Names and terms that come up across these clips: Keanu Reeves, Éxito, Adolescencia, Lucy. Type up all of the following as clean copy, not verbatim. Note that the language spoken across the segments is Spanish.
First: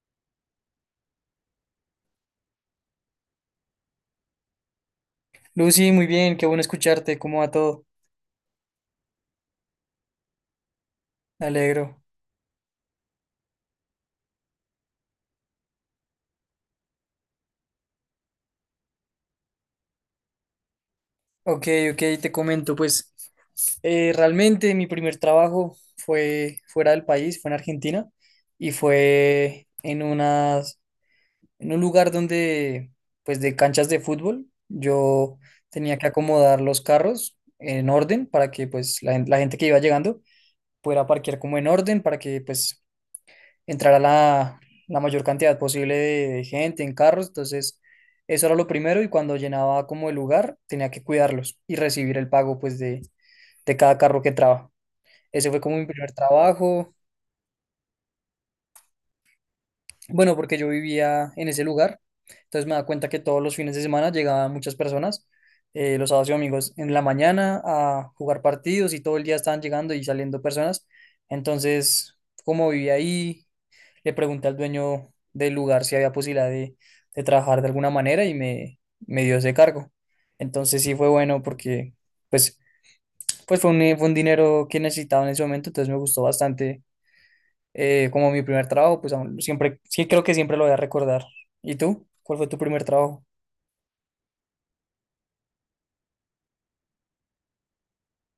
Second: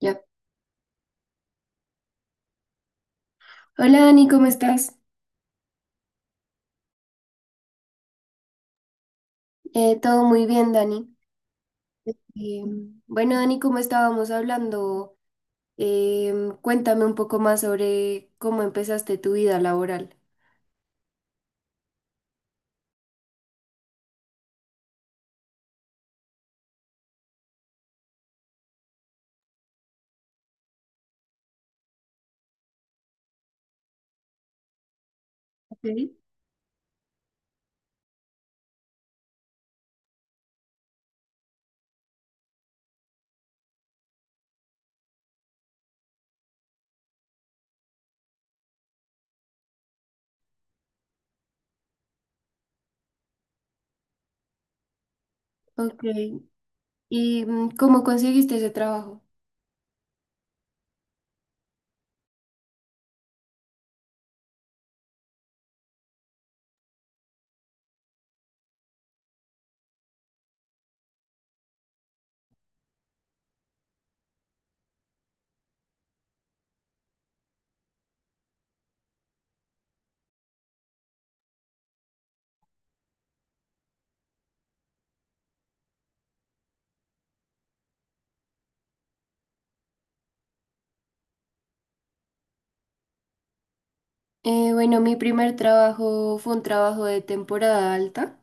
Ya. Hola Dani, ¿cómo estás? Lucy, muy bien, qué bueno escucharte, ¿cómo va todo? Todo muy bien, Dani. Me alegro. Eh, bueno, Dani, como estábamos hablando, cuéntame un poco más sobre cómo empezaste tu vida laboral. Ok, ok, te comento, pues realmente mi primer trabajo fue fuera del país, fue en Argentina y fue en unas, en un lugar donde, pues de canchas de fútbol, yo tenía que Ok. acomodar los carros en orden para que pues la gente que iba llegando pudiera parquear como en orden para que pues entrar a la, la mayor cantidad posible de gente en carros, entonces eso era lo primero y cuando llenaba como el lugar tenía que cuidarlos y recibir el pago pues de cada carro que entraba. Ese fue como mi Ok. primer trabajo, ¿Y cómo conseguiste ese trabajo? bueno, porque yo vivía en ese lugar, entonces me daba cuenta que todos los fines de semana llegaban muchas personas, los sábados y domingos en la mañana a jugar partidos y todo el día estaban llegando y saliendo personas, entonces como vivía ahí le pregunté al dueño del lugar si había posibilidad de trabajar de alguna manera y me dio ese cargo. Entonces sí fue bueno porque pues, pues fue un dinero que necesitaba en ese momento, entonces me gustó bastante como mi primer trabajo, pues aún siempre, sí creo que siempre lo voy a recordar. ¿Y tú? ¿Cuál fue tu primer trabajo? Bueno, mi primer trabajo fue un trabajo de temporada alta.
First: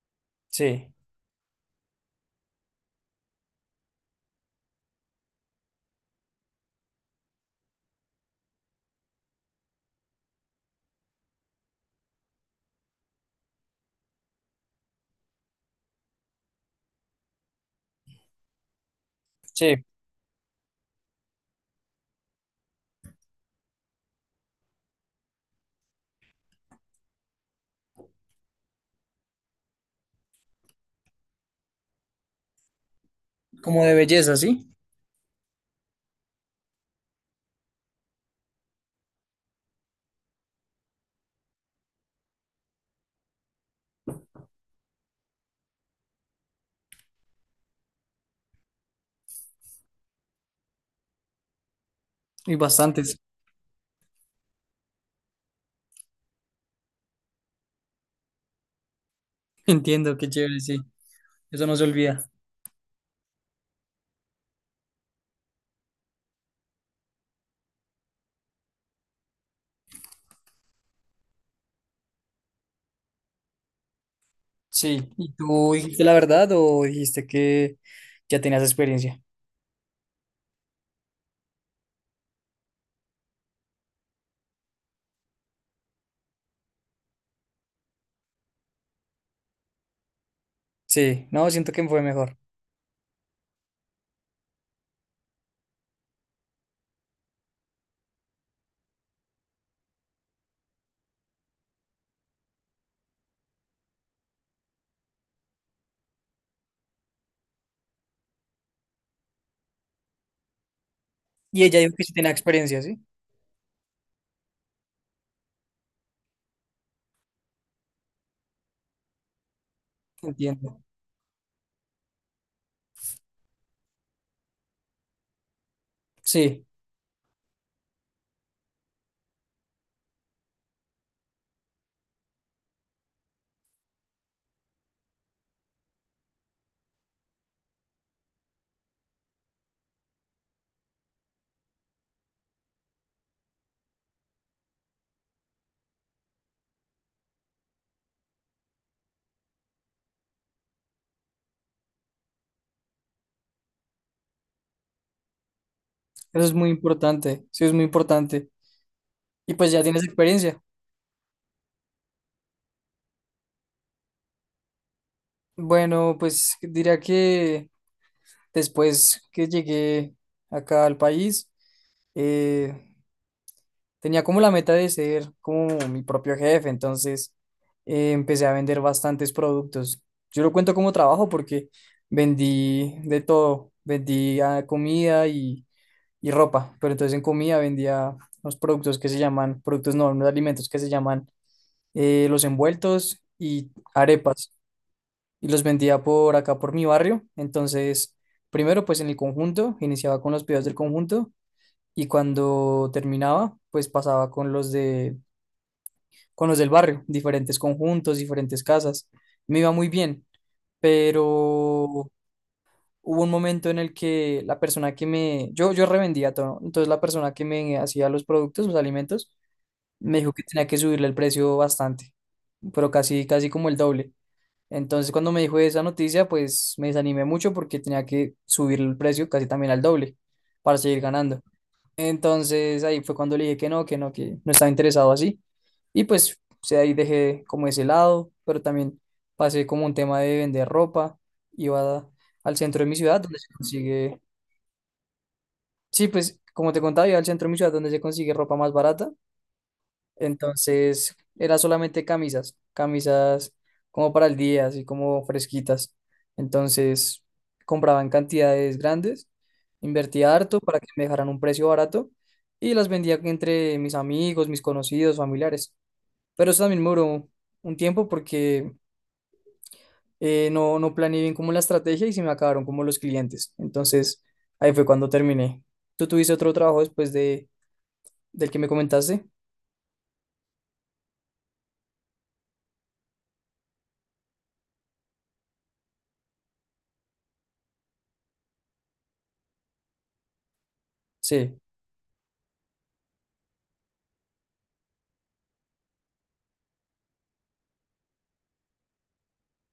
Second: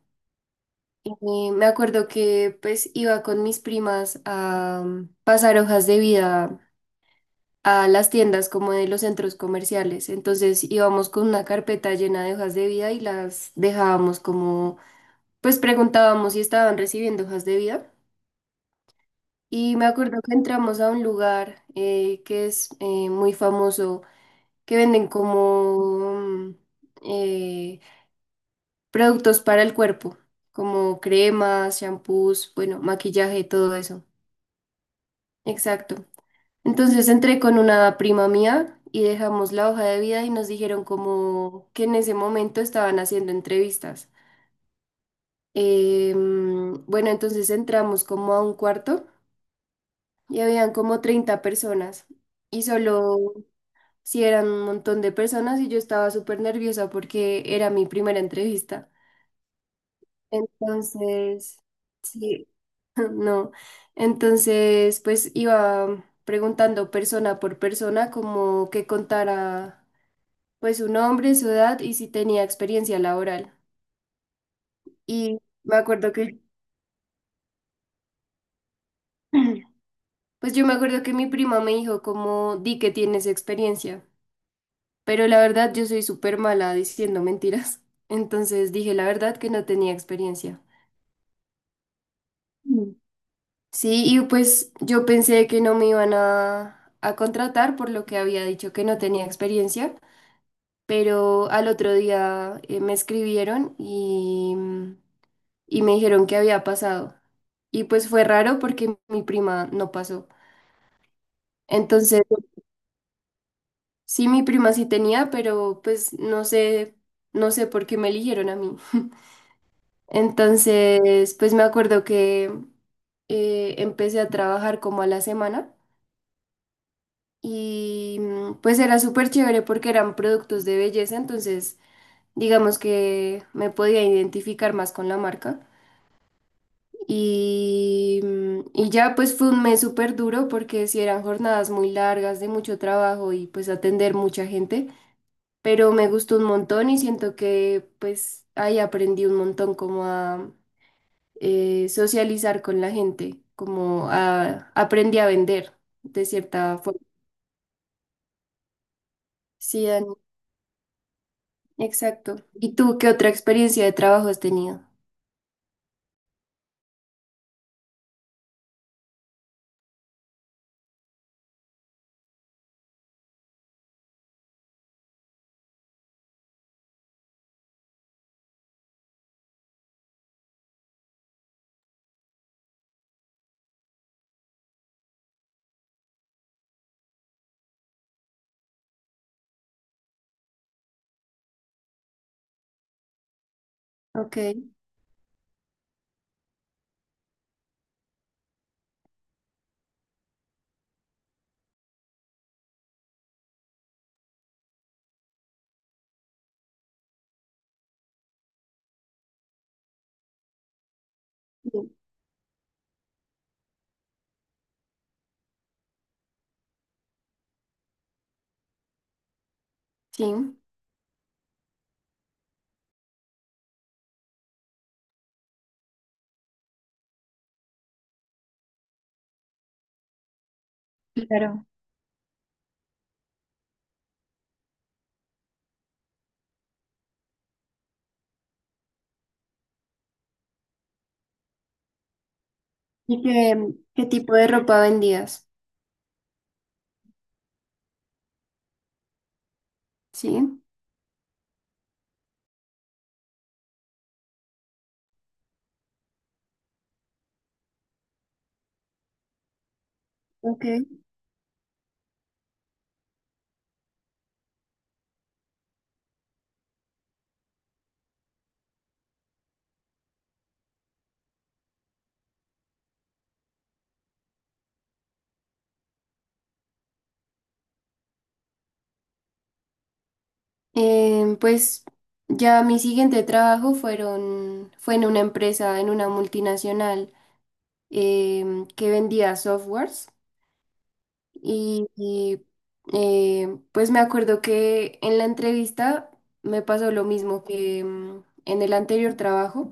Sí, Me acuerdo que pues iba con mis primas a pasar hojas de vida a las tiendas como de los centros comerciales. Entonces íbamos con una carpeta llena de hojas de vida y las dejábamos como, pues preguntábamos si estaban recibiendo hojas de vida. Y sí, me acuerdo que entramos a un lugar que es muy famoso, que venden como eh, productos para el cuerpo, como cremas, shampoos, bueno, maquillaje, todo como de eso. belleza, ¿sí? Exacto. Entonces entré con una prima mía y dejamos la hoja de vida y nos dijeron como que en ese momento estaban haciendo entrevistas. Bueno, entonces entramos como a un cuarto y habían como 30 personas Y y bastantes. solo si eran un montón de personas y yo estaba súper nerviosa porque era mi primera entrevista. Entiendo, qué chévere, sí. Entonces, Eso no se olvida. sí, no. Entonces, pues iba preguntando persona por persona como que contara pues su nombre, su edad y si tenía experiencia laboral. Sí. ¿Y Y tú me dijiste acuerdo la que, verdad o dijiste que ya tenías experiencia? pues yo me acuerdo que mi prima me dijo como, di que tienes experiencia, pero la verdad yo soy súper mala diciendo mentiras. Entonces dije la verdad que no tenía experiencia. Sí, no, siento que fue mejor. Mm. Sí, y pues yo pensé que no me iban a contratar por lo que había dicho que no tenía experiencia, pero al otro día me escribieron y y me dijeron que había pasado. Y pues fue raro porque mi prima no pasó. Y ella dijo que sí Entonces, tenía experiencia, ¿sí? sí, mi prima sí tenía, pero pues no sé, no sé por qué me eligieron a mí. Entiendo. Entonces, pues me acuerdo que empecé a trabajar como a la semana Sí, y pues era súper chévere porque eran productos de belleza, entonces digamos que me podía identificar más con la marca. Y ya pues fue un mes súper duro porque sí eran jornadas muy largas de mucho trabajo y pues atender mucha gente, pero me gustó un montón y siento que pues ahí aprendí un montón como a socializar con la gente, como a aprendí a vender de eso es muy cierta forma. importante, sí es muy importante. Y pues ya Sí, tienes Dani, experiencia. exacto. ¿Y tú qué otra experiencia de trabajo has tenido? Bueno, pues diría que después que llegué acá al país, eh, tenía como la meta de ser como mi propio jefe, entonces empecé a vender bastantes productos. Yo lo cuento como trabajo porque vendí de todo, vendí ah, comida y ropa, pero entonces en comida vendía unos productos que se llaman, productos no, unos alimentos que se llaman los envueltos y Ok, arepas, y los vendía por acá, por mi barrio, entonces primero pues en el conjunto, iniciaba con los pedidos del conjunto, y cuando terminaba pues pasaba con los de, con los del barrio, diferentes conjuntos, diferentes casas, me iba muy bien, sí. pero hubo un momento en el que la persona que yo revendía todo, ¿no? Entonces la persona que me hacía los productos, los alimentos, me Sí. dijo que tenía que subirle el precio bastante, pero casi, casi como el doble. Entonces cuando me dijo esa noticia, pues me desanimé mucho porque tenía que subir el precio casi también al doble para seguir ganando. Claro. Entonces ahí fue cuando le dije que no, que no, que no estaba interesado así. Y pues o sea, ahí dejé como ese lado, pero también pasé como un tema de vender ropa. Iba a- Al centro de mi ciudad ¿Y donde se qué consigue, tipo de ropa vendías? sí, pues como te contaba, iba al centro de mi ciudad donde se consigue ropa más barata. Sí. Entonces, era solamente camisas, camisas como para el día, así como fresquitas. Entonces, compraba en cantidades grandes, invertía harto Ok. para que me dejaran un precio barato y las vendía entre mis amigos, mis conocidos, familiares. Pero eso también me duró un tiempo porque no planeé bien como la estrategia y se me acabaron como los clientes. Entonces, ahí fue cuando terminé. ¿Tú tuviste otro trabajo después de, del que me comentaste? Pues ya mi siguiente trabajo fue en una empresa, en una multinacional que vendía softwares Sí, y, pues me acuerdo que en la entrevista me pasó lo mismo que en el anterior trabajo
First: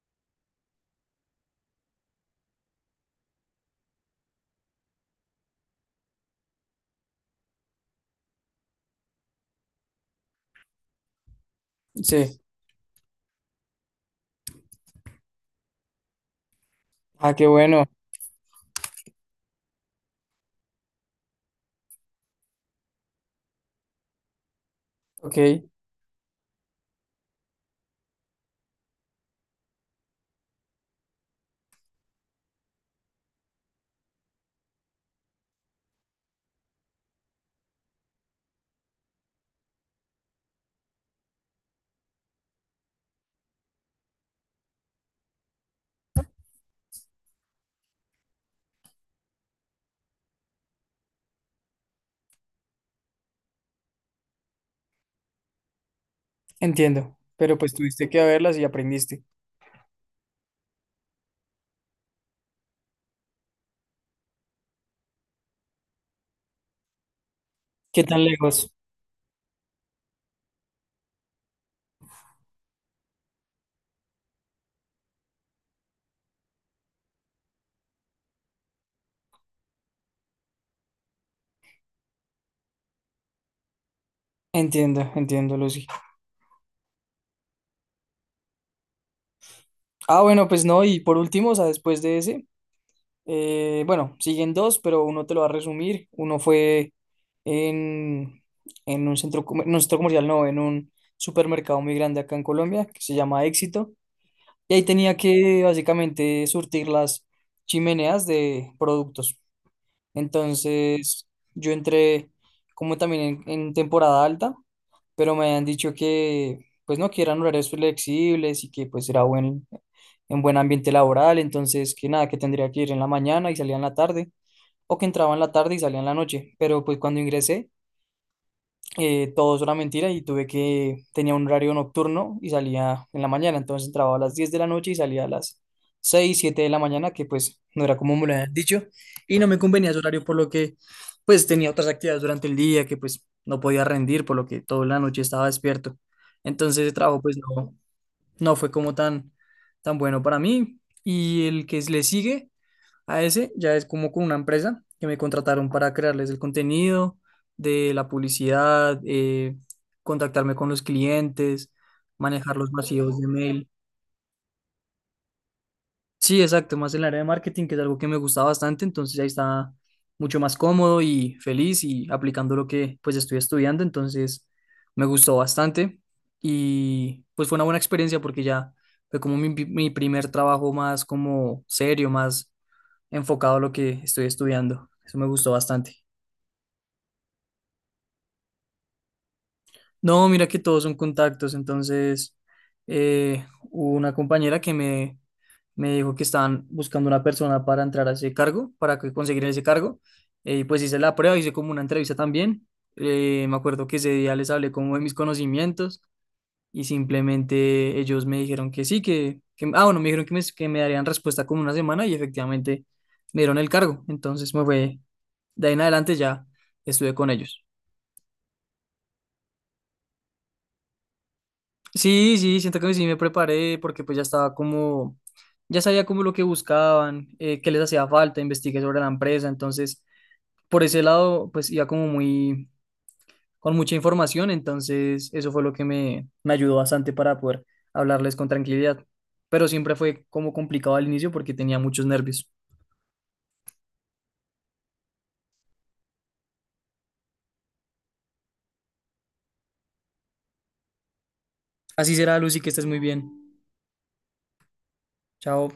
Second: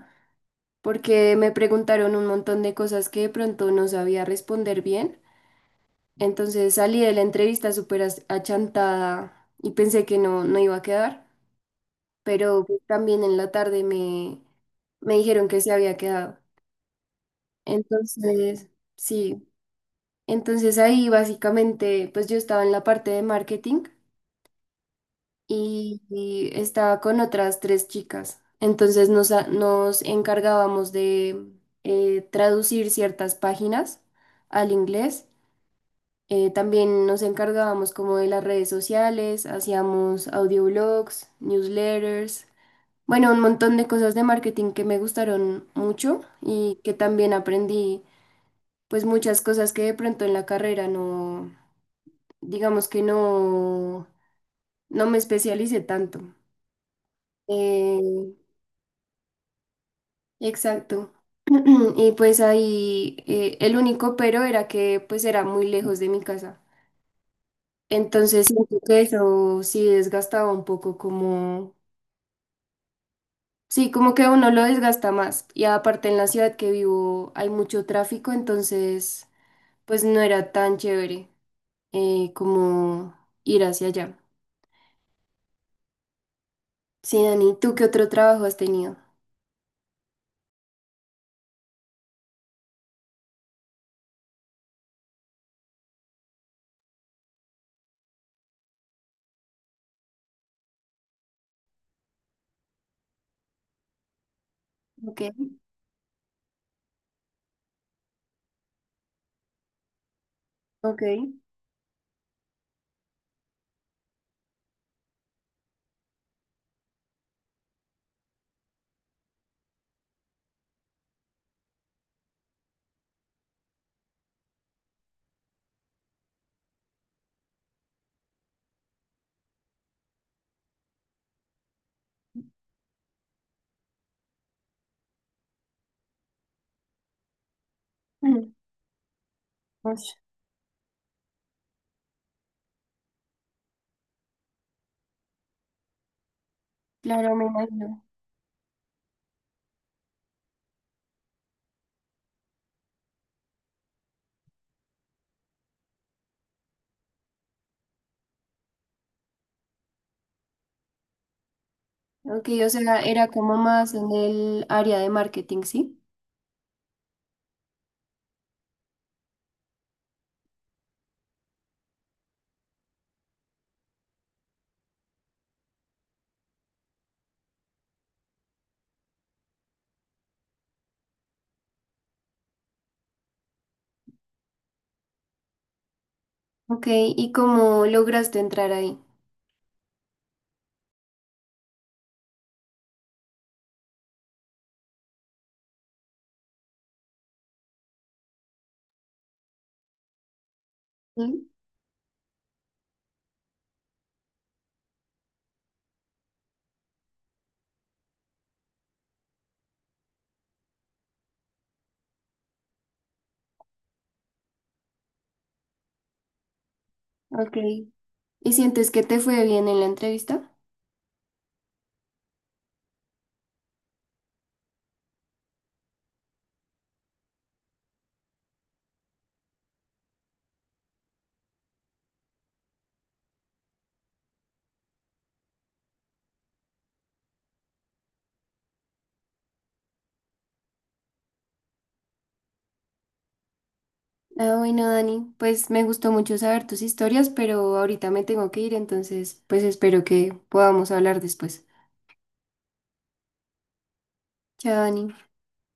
porque me preguntaron un montón de cosas que de pronto no sabía responder bien. Entonces salí de la entrevista súper achantada y pensé que no, no iba a quedar. sí. Pero pues, también en la tarde me dijeron que se había quedado. Ah, qué bueno. Entonces, sí, entonces ahí básicamente, pues yo estaba en la parte de marketing Ok. Y estaba con otras tres chicas. Entonces nos encargábamos de traducir ciertas páginas al inglés. También nos encargábamos como de las redes sociales, hacíamos audioblogs, newsletters. Bueno, un montón de cosas de marketing que me gustaron mucho y que también aprendí, pues muchas cosas que de pronto en la carrera no, digamos que no, no me especialicé tanto. Entiendo, pero pues tuviste que Eh, verlas y aprendiste. exacto. Y pues ahí el único pero era que pues era muy lejos de mi casa. ¿Qué tan Entonces lejos? siento que eso sí desgastaba un poco como... Sí, como que a uno lo desgasta más. Y aparte en la ciudad que vivo hay mucho tráfico, entonces... pues no era tan chévere como ir hacia allá. Entiendo, entiendo, Lucy. Sí, Dani, ¿tú qué otro trabajo has tenido? Ah, bueno, pues no, y por último, o sea, después de ese, bueno, siguen dos, pero uno te lo va a resumir. Uno fue en, en un centro, centro comercial, no, en un supermercado muy grande acá en Colombia, que se llama Éxito, y ahí tenía Ok, que básicamente surtir las chimeneas de productos. ok. Entonces, yo entré como también en temporada alta, pero me habían dicho que, pues no, que eran horarios flexibles y que pues en buen ambiente laboral, entonces que nada, que tendría que ir en la mañana y salía en la tarde, o que entraba en la tarde y salía en la noche, pero pues cuando ingresé todo eso era mentira y tenía un horario nocturno y salía en la mañana, entonces entraba a las 10 de la noche y salía a las 6 7 de la mañana, que pues no era como me lo Mm. habían dicho, y no me convenía ese Pues, horario por lo que pues tenía otras actividades durante el día que pues no podía rendir, por lo que toda la noche estaba despierto. Entonces el trabajo claro, pues me no, imagino. no fue como tan, tan bueno para mí y el que le sigue. A ese ya es como con una empresa que me contrataron para crearles el contenido de la publicidad, contactarme con los clientes, Ok, manejar o los sea, vacíos era de como mail. más en el área de marketing, ¿sí? Sí, exacto, más en el área de marketing, que es algo que me gusta bastante, entonces ahí está mucho más cómodo y feliz y aplicando lo que pues estoy estudiando, entonces me gustó bastante y pues fue una buena experiencia porque ya fue como mi primer trabajo más como serio, más enfocado a lo que estoy estudiando. Eso me gustó bastante. Ok, ¿y cómo lograste entrar ahí? No, mira que todos son contactos, entonces hubo una compañera que me dijo que estaban buscando una persona para entrar a ese cargo, conseguir ese cargo, y pues hice la prueba, Sí, hice como una entrevista también. Me acuerdo que ese día les hablé como de mis conocimientos y simplemente ellos me dijeron que sí, bueno, me dijeron que que me darían respuesta como una semana y efectivamente me dieron el cargo, entonces me fue. De ahí en adelante ya estuve con ok. ellos. ¿Y sientes que te fue bien en la entrevista? Sí, sí, siento que sí me preparé porque pues ya estaba como, ya sabía como lo que buscaban, qué les hacía falta, investigué sobre la empresa, entonces por ese lado pues iba como muy, con mucha información, entonces eso fue lo que me ayudó bastante para poder hablarles con tranquilidad, pero siempre fue como complicado al inicio porque tenía muchos nervios. Ah, bueno, Dani, pues me gustó mucho saber tus historias, pero ahorita me tengo que ir, entonces, pues espero que podamos hablar después. Así será, Lucy, que estés muy bien. Chao, Dani. Chao.